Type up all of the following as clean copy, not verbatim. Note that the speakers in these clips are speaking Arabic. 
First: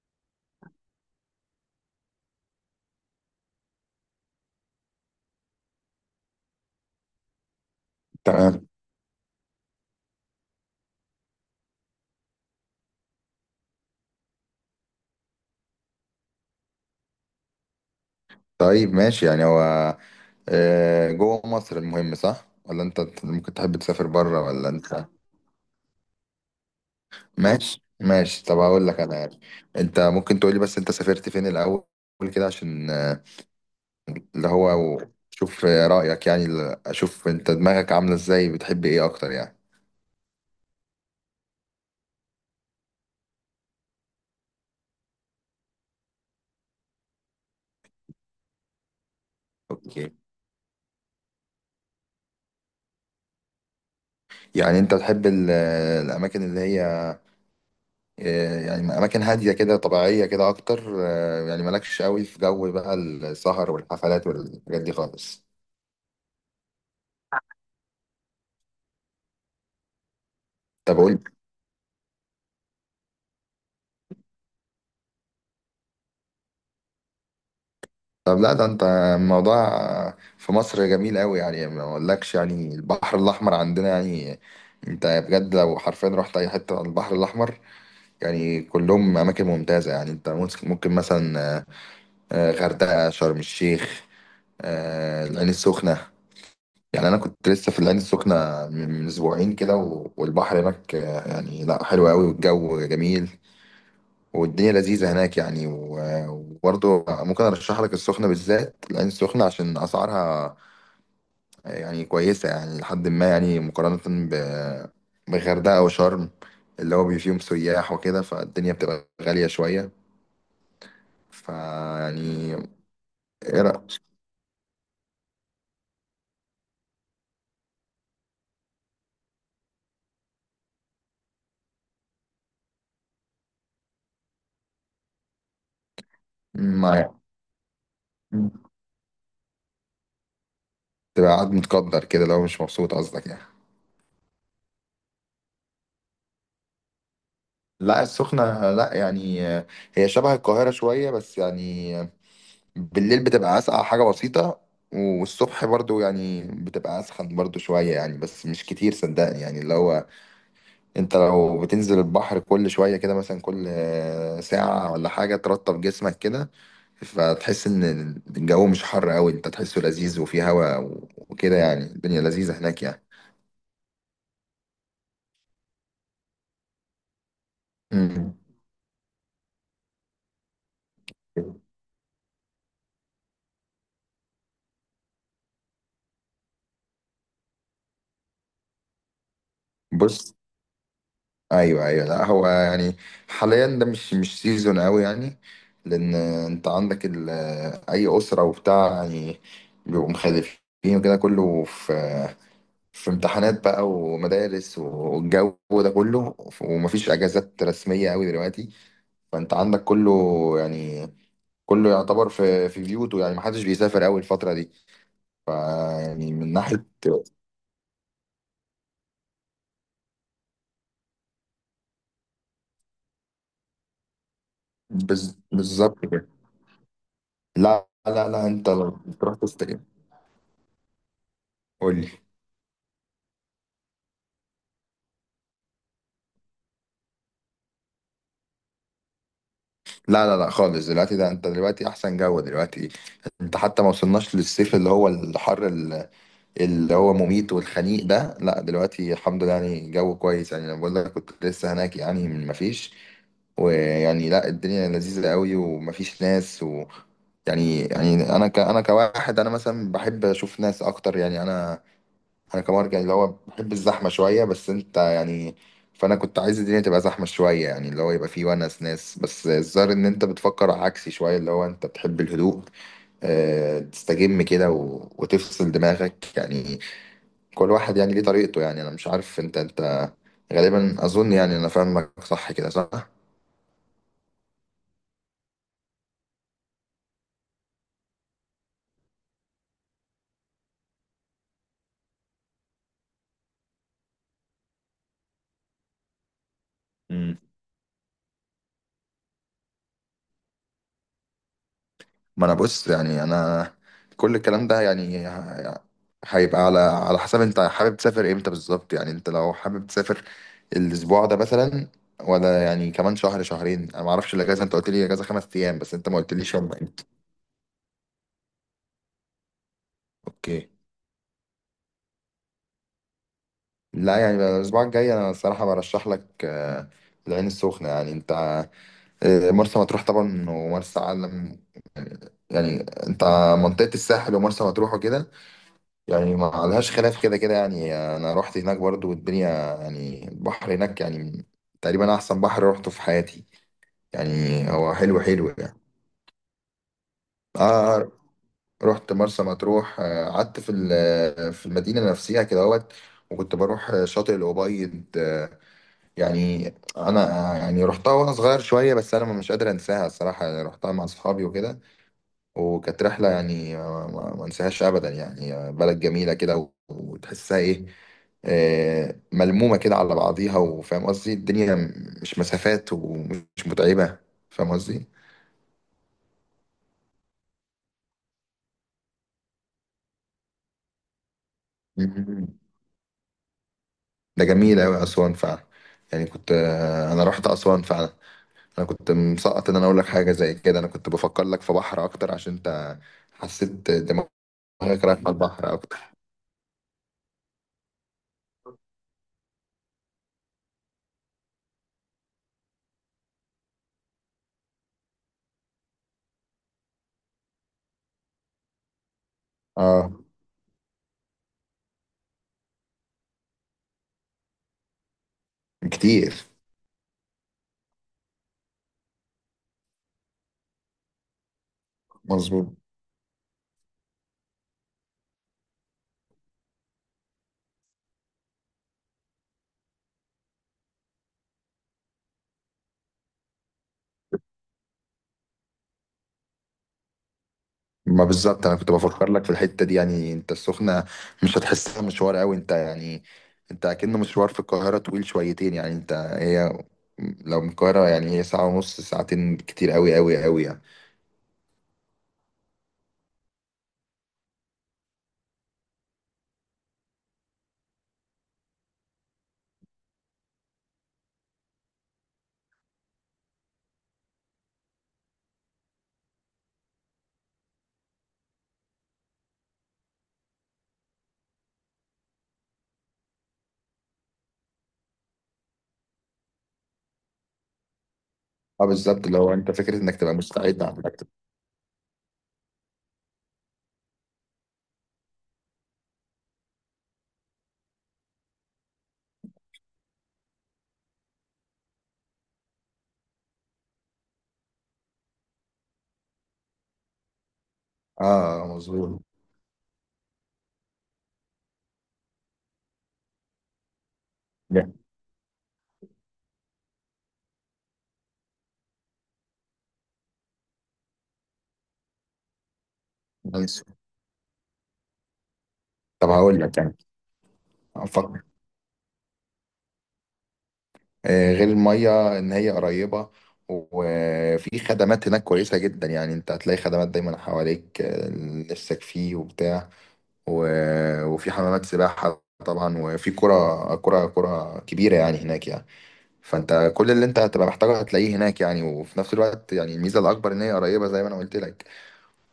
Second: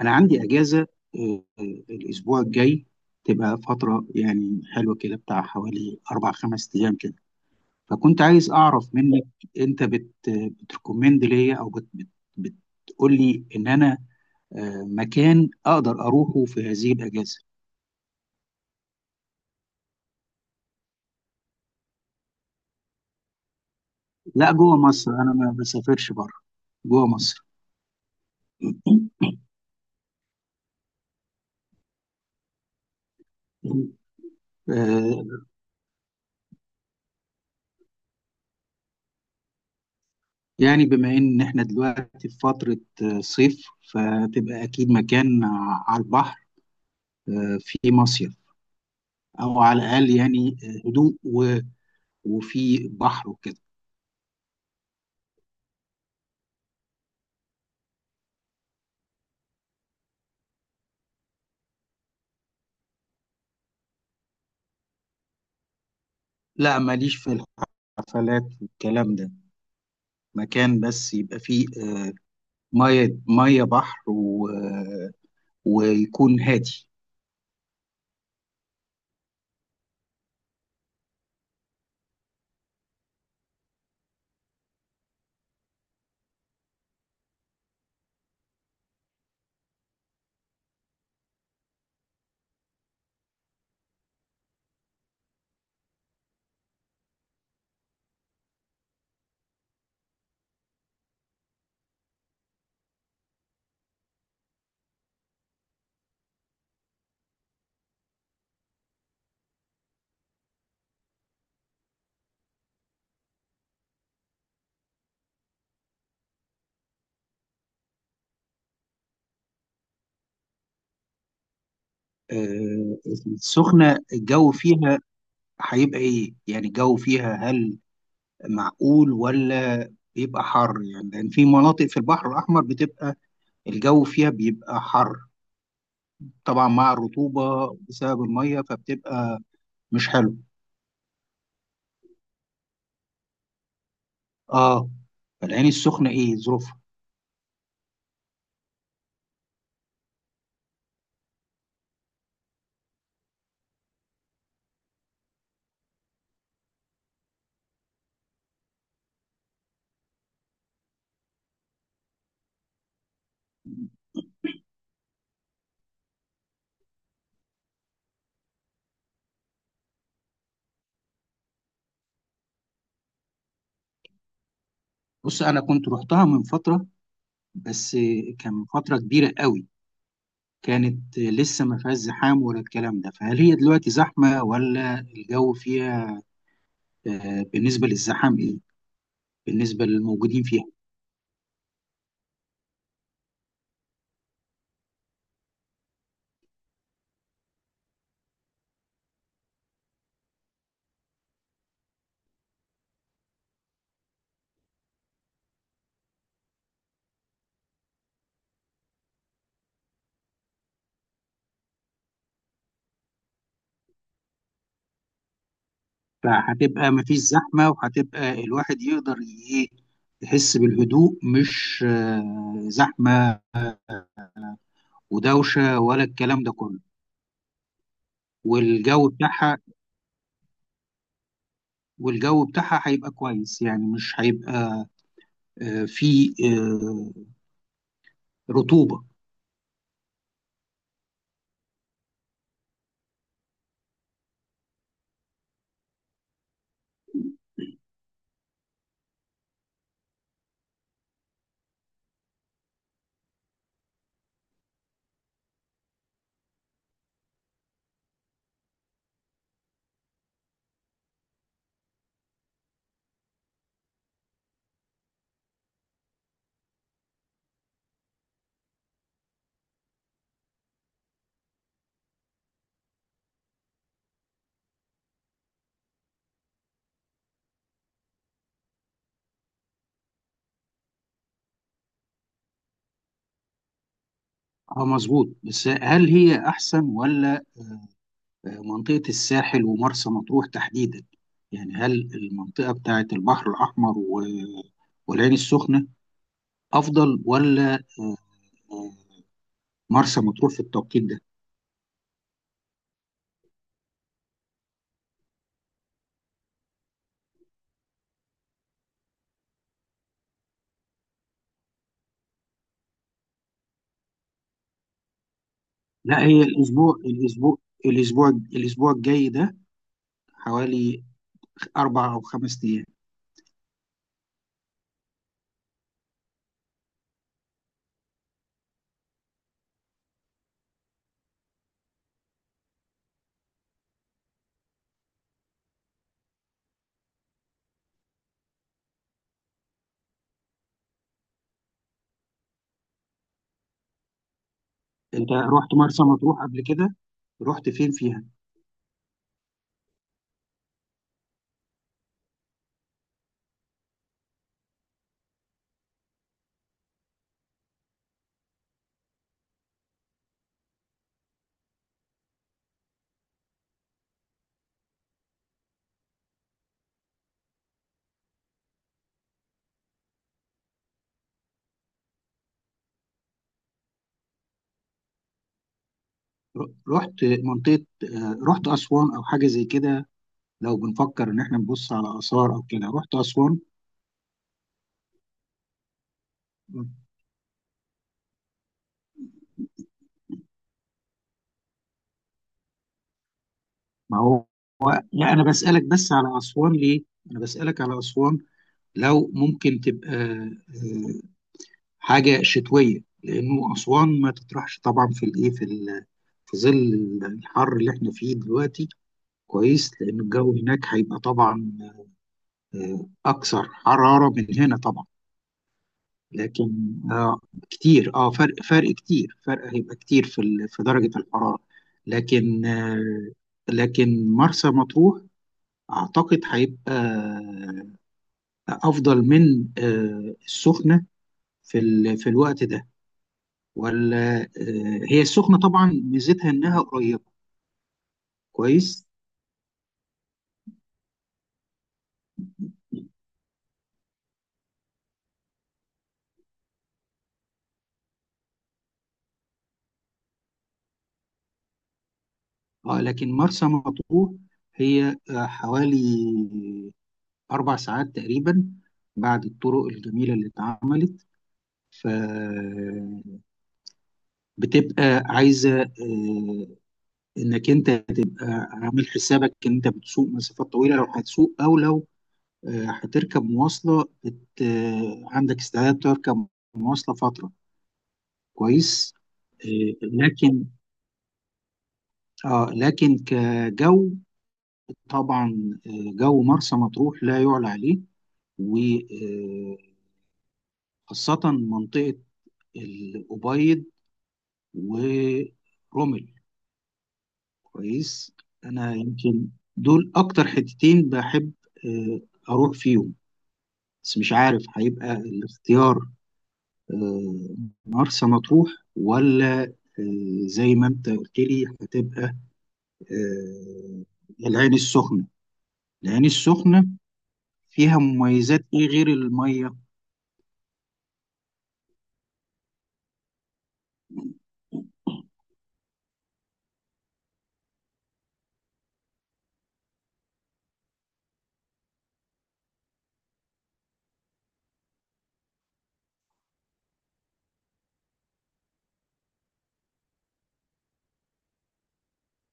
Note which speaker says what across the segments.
Speaker 1: انا عندي اجازه. آه، آه، الاسبوع الجاي تبقى فتره يعني حلوه كده بتاع حوالي 4 5 ايام كده. فكنت عايز
Speaker 2: تمام.
Speaker 1: اعرف منك انت بتركومند ليا او بت بت بتقول لي ان انا مكان اقدر اروحه في هذه الاجازه.
Speaker 2: طيب ماشي، يعني هو جوه مصر المهم، صح ولا انت ممكن تحب تسافر بره
Speaker 1: لا،
Speaker 2: ولا
Speaker 1: جوه
Speaker 2: انت؟
Speaker 1: مصر، انا ما بسافرش بره، جوه مصر.
Speaker 2: ماشي ماشي، طب هقول لك انا يعني، انت ممكن تقولي بس انت سافرت فين الاول كده عشان اللي هو
Speaker 1: آه،
Speaker 2: شوف رأيك، يعني اشوف انت دماغك عاملة ازاي، بتحب ايه اكتر يعني.
Speaker 1: يعني بما ان احنا دلوقتي في فتره صيف، فتبقى اكيد مكان على البحر، في مصيف، او على الاقل
Speaker 2: اوكي،
Speaker 1: يعني هدوء وفي بحر وكده.
Speaker 2: يعني انت بتحب الاماكن اللي هي يعني اماكن هادية كده طبيعية كده اكتر، يعني مالكش قوي في جو بقى السهر والحفلات والحاجات دي خالص؟
Speaker 1: لا ماليش في الحفلات والكلام ده، مكان
Speaker 2: طب
Speaker 1: بس
Speaker 2: قول.
Speaker 1: يبقى فيه ميه ميه بحر ويكون هادي.
Speaker 2: طب لا ده انت، الموضوع في مصر جميل قوي يعني، ما اقولكش يعني، البحر الاحمر عندنا يعني انت بجد لو حرفيا رحت اي حته على البحر الاحمر يعني كلهم اماكن ممتازه. يعني انت ممكن مثلا غردقه، شرم الشيخ، العين السخنه. يعني انا كنت لسه في العين السخنه من اسبوعين كده، والبحر هناك يعني لا حلو قوي والجو جميل والدنيا لذيذة هناك يعني. وبرضه ممكن أرشح لك السخنة بالذات، لأن السخنة عشان أسعارها يعني كويسة، يعني لحد ما يعني مقارنة ب- بغردقة وشرم اللي هو بي فيهم سياح وكده، فالدنيا بتبقى غالية شوية. فيعني،
Speaker 1: آه،
Speaker 2: إيه
Speaker 1: السخنة
Speaker 2: رأيك؟
Speaker 1: الجو فيها هيبقى ايه؟ يعني الجو فيها هل معقول ولا بيبقى حر؟ يعني لان في مناطق في البحر الاحمر بتبقى الجو فيها بيبقى حر، طبعا
Speaker 2: ما
Speaker 1: مع الرطوبة بسبب المية، فبتبقى مش حلو.
Speaker 2: تبقى قاعد متقدر كده لو مش مبسوط، قصدك يعني.
Speaker 1: اه، فالعين السخنة ايه ظروفها؟
Speaker 2: لا السخنة لا، يعني هي شبه القاهرة شوية، بس يعني بالليل بتبقى اسقع حاجة بسيطة، والصبح برضو يعني بتبقى اسخن برضو شوية، يعني بس مش كتير صدقني، يعني اللي هو انت لو بتنزل البحر كل شوية كده، مثلا كل ساعة ولا حاجة، ترطب جسمك كده، فتحس ان الجو مش حر قوي، انت تحسه لذيذ وفيه هوا وكده، يعني الدنيا لذيذة هناك يعني.
Speaker 1: بص، انا كنت رحتها من فترة، بس
Speaker 2: مم.
Speaker 1: كان من فترة كبيرة قوي، كانت لسه ما فيهاش زحام ولا الكلام ده. فهل هي دلوقتي زحمة ولا الجو فيها بالنسبة للزحام ايه، بالنسبة
Speaker 2: بص،
Speaker 1: للموجودين فيها؟
Speaker 2: ايوه ايوه، لا هو يعني حاليا ده مش سيزون قوي يعني، لان انت عندك اي اسره وبتاع يعني بيبقوا مخلفين وكده، كله في امتحانات بقى ومدارس والجو ده كله، ومفيش اجازات رسميه قوي دلوقتي. فانت عندك كله، يعني كله يعتبر في بيوته، يعني محدش بيسافر قوي الفتره دي. ف يعني من ناحيه
Speaker 1: فهتبقى ما فيش زحمة، وهتبقى الواحد يقدر ايه، يحس بالهدوء، مش زحمة ودوشة
Speaker 2: بالظبط
Speaker 1: ولا
Speaker 2: كده.
Speaker 1: الكلام ده كله.
Speaker 2: لا لا لا، انت لو
Speaker 1: والجو
Speaker 2: تروح
Speaker 1: بتاعها
Speaker 2: تستقيم، قول لي.
Speaker 1: والجو بتاعها هيبقى كويس، يعني مش هيبقى في رطوبه.
Speaker 2: لا لا لا خالص، دلوقتي ده انت دلوقتي احسن جو دلوقتي، انت حتى ما وصلناش للصيف اللي هو الحر اللي هو مميت والخنيق ده، لا دلوقتي الحمد لله يعني جو كويس. يعني انا بقول لك كنت لسه هناك يعني، من ما فيش، ويعني لا الدنيا لذيذة قوي ومفيش ناس و يعني يعني انا انا كواحد انا مثلا بحب اشوف ناس اكتر يعني. انا انا كمان كان اللي هو بحب الزحمه شويه، بس انت يعني، فانا كنت عايز الدنيا تبقى زحمه شويه يعني، اللي هو يبقى فيه ونس ناس. بس الظاهر ان انت بتفكر عكسي شويه، اللي هو انت بتحب الهدوء، أه تستجم كده وتفصل دماغك يعني. كل واحد يعني ليه طريقته يعني، انا مش عارف انت غالبا اظن، يعني انا فاهمك صح كده، صح؟
Speaker 1: اه مظبوط. بس هل هي احسن ولا منطقه الساحل ومرسى مطروح تحديدا؟ يعني هل المنطقه بتاعه البحر الاحمر والعين السخنه افضل ولا آه، مرسى مطروح في التوقيت ده؟
Speaker 2: ما انا بص، يعني انا كل الكلام ده يعني هيبقى على حسب انت حابب تسافر امتى بالظبط. يعني انت لو حابب تسافر الاسبوع ده مثلا، ولا يعني كمان شهر شهرين، انا ما اعرفش الاجازه، انت قلت لي اجازه 5 ايام بس انت ما
Speaker 1: لا هي
Speaker 2: قلتليش هم
Speaker 1: الاسبوع
Speaker 2: امتى.
Speaker 1: الاسبوع الاسبوع الاسبوع الجاي ده،
Speaker 2: اوكي.
Speaker 1: حوالي 4 او 5 ايام.
Speaker 2: لا، يعني بقى الاسبوع الجاي، انا الصراحه برشح لك العين السخنه. يعني انت مرسى مطروح طبعا ومرسى علم، يعني انت منطقه الساحل ومرسى مطروح وكده يعني ما لهاش خلاف كده كده، يعني انا رحت هناك برضو والدنيا يعني البحر هناك يعني تقريبا احسن بحر روحته في حياتي، يعني هو حلو
Speaker 1: انت
Speaker 2: حلو
Speaker 1: رحت
Speaker 2: يعني.
Speaker 1: مرسى مطروح قبل كده؟ رحت فين
Speaker 2: اه،
Speaker 1: فيها؟
Speaker 2: رحت مرسى مطروح، قعدت في في المدينة نفسها كده اهوت، وكنت بروح شاطئ الأبيض. يعني انا يعني رحتها وانا صغير شوية، بس انا مش قادر انساها الصراحة يعني، رحتها مع اصحابي وكده، وكانت رحلة يعني ما انساهاش أبدا. يعني بلد جميلة كده وتحسها إيه، ملمومة كده على بعضيها، وفاهم قصدي الدنيا مش مسافات ومش متعبة، فاهم قصدي.
Speaker 1: رحت منطقة آه، رحت أسوان أو حاجة زي كده. لو بنفكر إن إحنا نبص على
Speaker 2: مم.
Speaker 1: آثار أو كده، رحت أسوان؟
Speaker 2: ده جميل أوي أسوان فعلا، يعني كنت أنا رحت أسوان فعلا. أنا كنت مسقط إن أنا أقول لك حاجة زي كده، أنا كنت بفكر لك في بحر أكتر عشان أنت حسيت
Speaker 1: ما
Speaker 2: دماغك
Speaker 1: هو،
Speaker 2: رايح على
Speaker 1: لا أنا
Speaker 2: البحر
Speaker 1: بسألك
Speaker 2: أكتر.
Speaker 1: بس على أسوان ليه؟ أنا بسألك على أسوان لو ممكن تبقى حاجة شتوية، لأنه أسوان ما تطرحش طبعا في الإيه في ظل الحر اللي إحنا فيه دلوقتي، كويس،
Speaker 2: آه،
Speaker 1: لأن الجو هناك هيبقى طبعا أكثر حرارة من هنا طبعا.
Speaker 2: كتير،
Speaker 1: لكن اه، كتير اه، فرق هيبقى كتير في في درجة الحرارة. لكن
Speaker 2: مظبوط.
Speaker 1: آه لكن مرسى مطروح اعتقد هيبقى افضل من السخنة في في الوقت ده، ولا هي السخنة طبعا ميزتها انها قريبة،
Speaker 2: ما بالظبط انا كنت
Speaker 1: كويس.
Speaker 2: بفكر لك في الحته دي، يعني انت السخنه مش هتحسها مشوار قوي انت يعني، انت اكنه مشوار في القاهره طويل شويتين، يعني انت هي لو من القاهره يعني هي ساعه ونص، ساعتين كتير قوي قوي قوي يعني.
Speaker 1: اه لكن مرسى مطروح هي حوالي 4 ساعات تقريبا بعد الطرق الجميلة اللي اتعملت، ف بتبقى عايزه انك انت تبقى عامل حسابك ان انت بتسوق مسافات طويله لو هتسوق، او لو هتركب مواصله بت... آه، عندك استعداد تركب مواصله فتره،
Speaker 2: اه
Speaker 1: كويس.
Speaker 2: بالظبط، اللي هو انت
Speaker 1: آه،
Speaker 2: فكره انك تبقى
Speaker 1: لكن
Speaker 2: مستعد على انك تبقى-
Speaker 1: اه لكن كجو طبعا جو مرسى مطروح لا يعلى عليه، وخاصه منطقه الأبيض ورمل،
Speaker 2: اه
Speaker 1: كويس. انا
Speaker 2: مظبوط.
Speaker 1: يمكن دول اكتر حتتين بحب آه، اروح فيهم، بس مش عارف
Speaker 2: yeah.
Speaker 1: هيبقى الاختيار آه، مرسى مطروح ولا زي ما انت قلت لي هتبقى
Speaker 2: nice.
Speaker 1: آه، العين السخنة. العين
Speaker 2: طب هقول لك
Speaker 1: السخنة
Speaker 2: يعني،
Speaker 1: فيها
Speaker 2: افكر،
Speaker 1: مميزات ايه غير المية؟
Speaker 2: غير الميه ان هي قريبه، وفي خدمات هناك كويسه جدا، يعني انت هتلاقي خدمات دايما حواليك نفسك فيه وبتاع، و... وفي حمامات سباحة طبعا، وفي كرة كبيرة يعني هناك يعني. فانت كل اللي انت هتبقى محتاجه هتلاقيه هناك يعني، وفي نفس الوقت يعني الميزة الأكبر ان هي قريبة زي ما انا قلت لك.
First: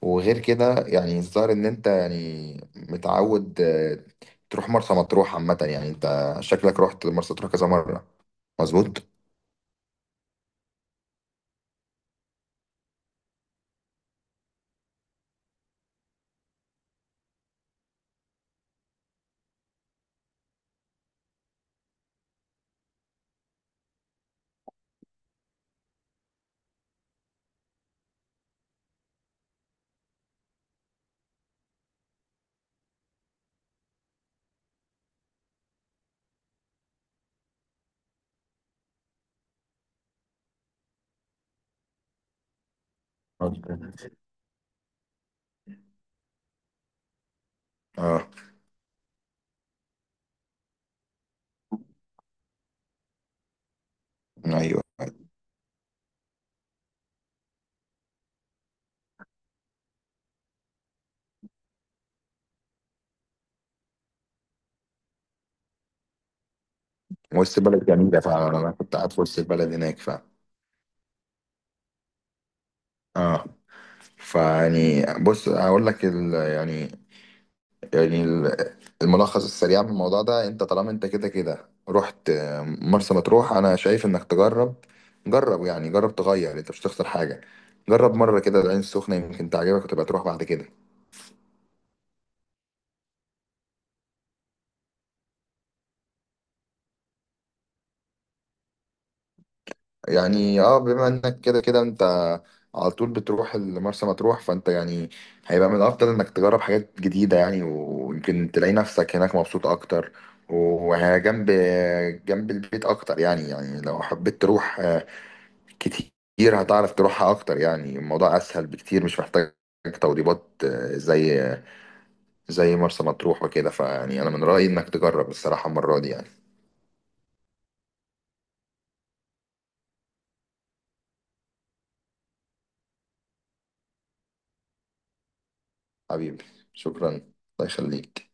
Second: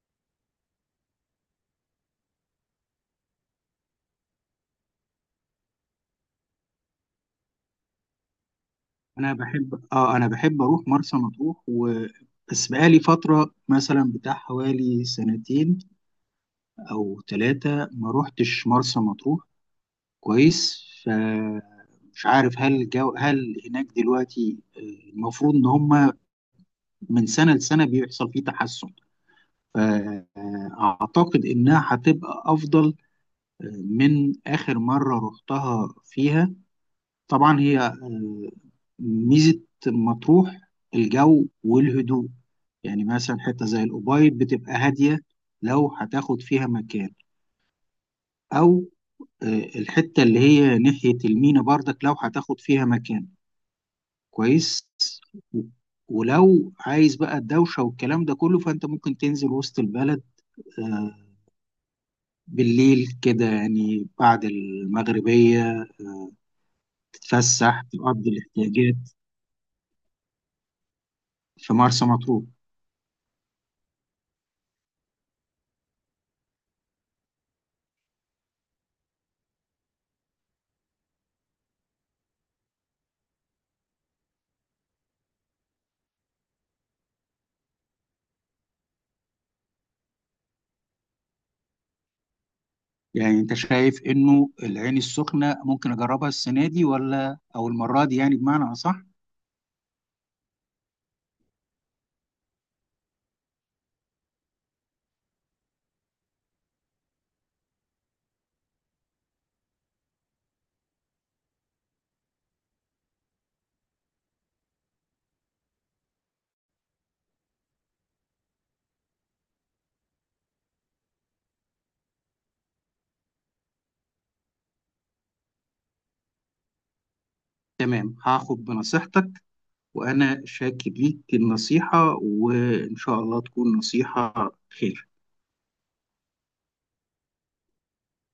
Speaker 2: وغير كده يعني الظاهر ان انت يعني متعود تروح مرسى مطروح عامة، يعني انت شكلك رحت مرسى مطروح كذا مرة، مظبوط؟
Speaker 1: انا بحب، اروح مرسى مطروح، و بس بقالي فترة مثلا بتاع حوالي سنتين أو 3 ما روحتش مرسى مطروح، كويس. فمش عارف هل هناك دلوقتي المفروض ان هم من سنه لسنه بيحصل فيه تحسن، فاعتقد انها هتبقى افضل من اخر مره رحتها فيها. طبعا هي ميزه مطروح الجو والهدوء، يعني مثلا حته زي
Speaker 2: مظبوط.
Speaker 1: الأوبايد بتبقى هاديه لو هتاخد فيها مكان،
Speaker 2: اه،
Speaker 1: او آه، الحته اللي هي ناحيه المينا بردك لو هتاخد فيها مكان، كويس.
Speaker 2: ايوه،
Speaker 1: ولو عايز بقى الدوشة والكلام ده كله، فأنت ممكن تنزل وسط البلد آه، بالليل كده، يعني بعد المغربية،
Speaker 2: وسط
Speaker 1: تتفسح
Speaker 2: البلد جميلة
Speaker 1: تقضي
Speaker 2: فعلا، أنا
Speaker 1: الاحتياجات
Speaker 2: كنت قاعد في وسط البلد هناك فعلا.
Speaker 1: في مرسى مطروح.
Speaker 2: اه. فيعني بص هقول لك يعني يعني الملخص السريع من الموضوع ده، انت طالما انت كده كده رحت مرسى مطروح، انا شايف انك تجرب. جرب يعني، جرب تغير انت مش هتخسر حاجة، جرب مرة كده العين السخنة، يمكن تعجبك وتبقى تروح بعد كده.
Speaker 1: يعني أنت شايف إنه العين السخنة ممكن أجربها السنة دي ولا أو المرة دي، يعني بمعنى أصح؟
Speaker 2: يعني اه، بما انك كده كده انت على طول بتروح مرسى مطروح، فانت يعني هيبقى من الافضل انك تجرب حاجات جديدة يعني، ويمكن تلاقي نفسك هناك مبسوط اكتر. وهي جنب البيت اكتر يعني، يعني لو حبيت تروح كتير هتعرف تروحها اكتر، يعني الموضوع اسهل بكتير، مش محتاج توضيبات زي مرسى مطروح وكده. فيعني انا من رأيي انك تجرب الصراحة المرة دي يعني.
Speaker 1: تمام، هاخد بنصيحتك، وأنا شاكر ليك النصيحة، وإن شاء الله تكون نصيحة خير.
Speaker 2: حبيبي، شكرا الله يخليك.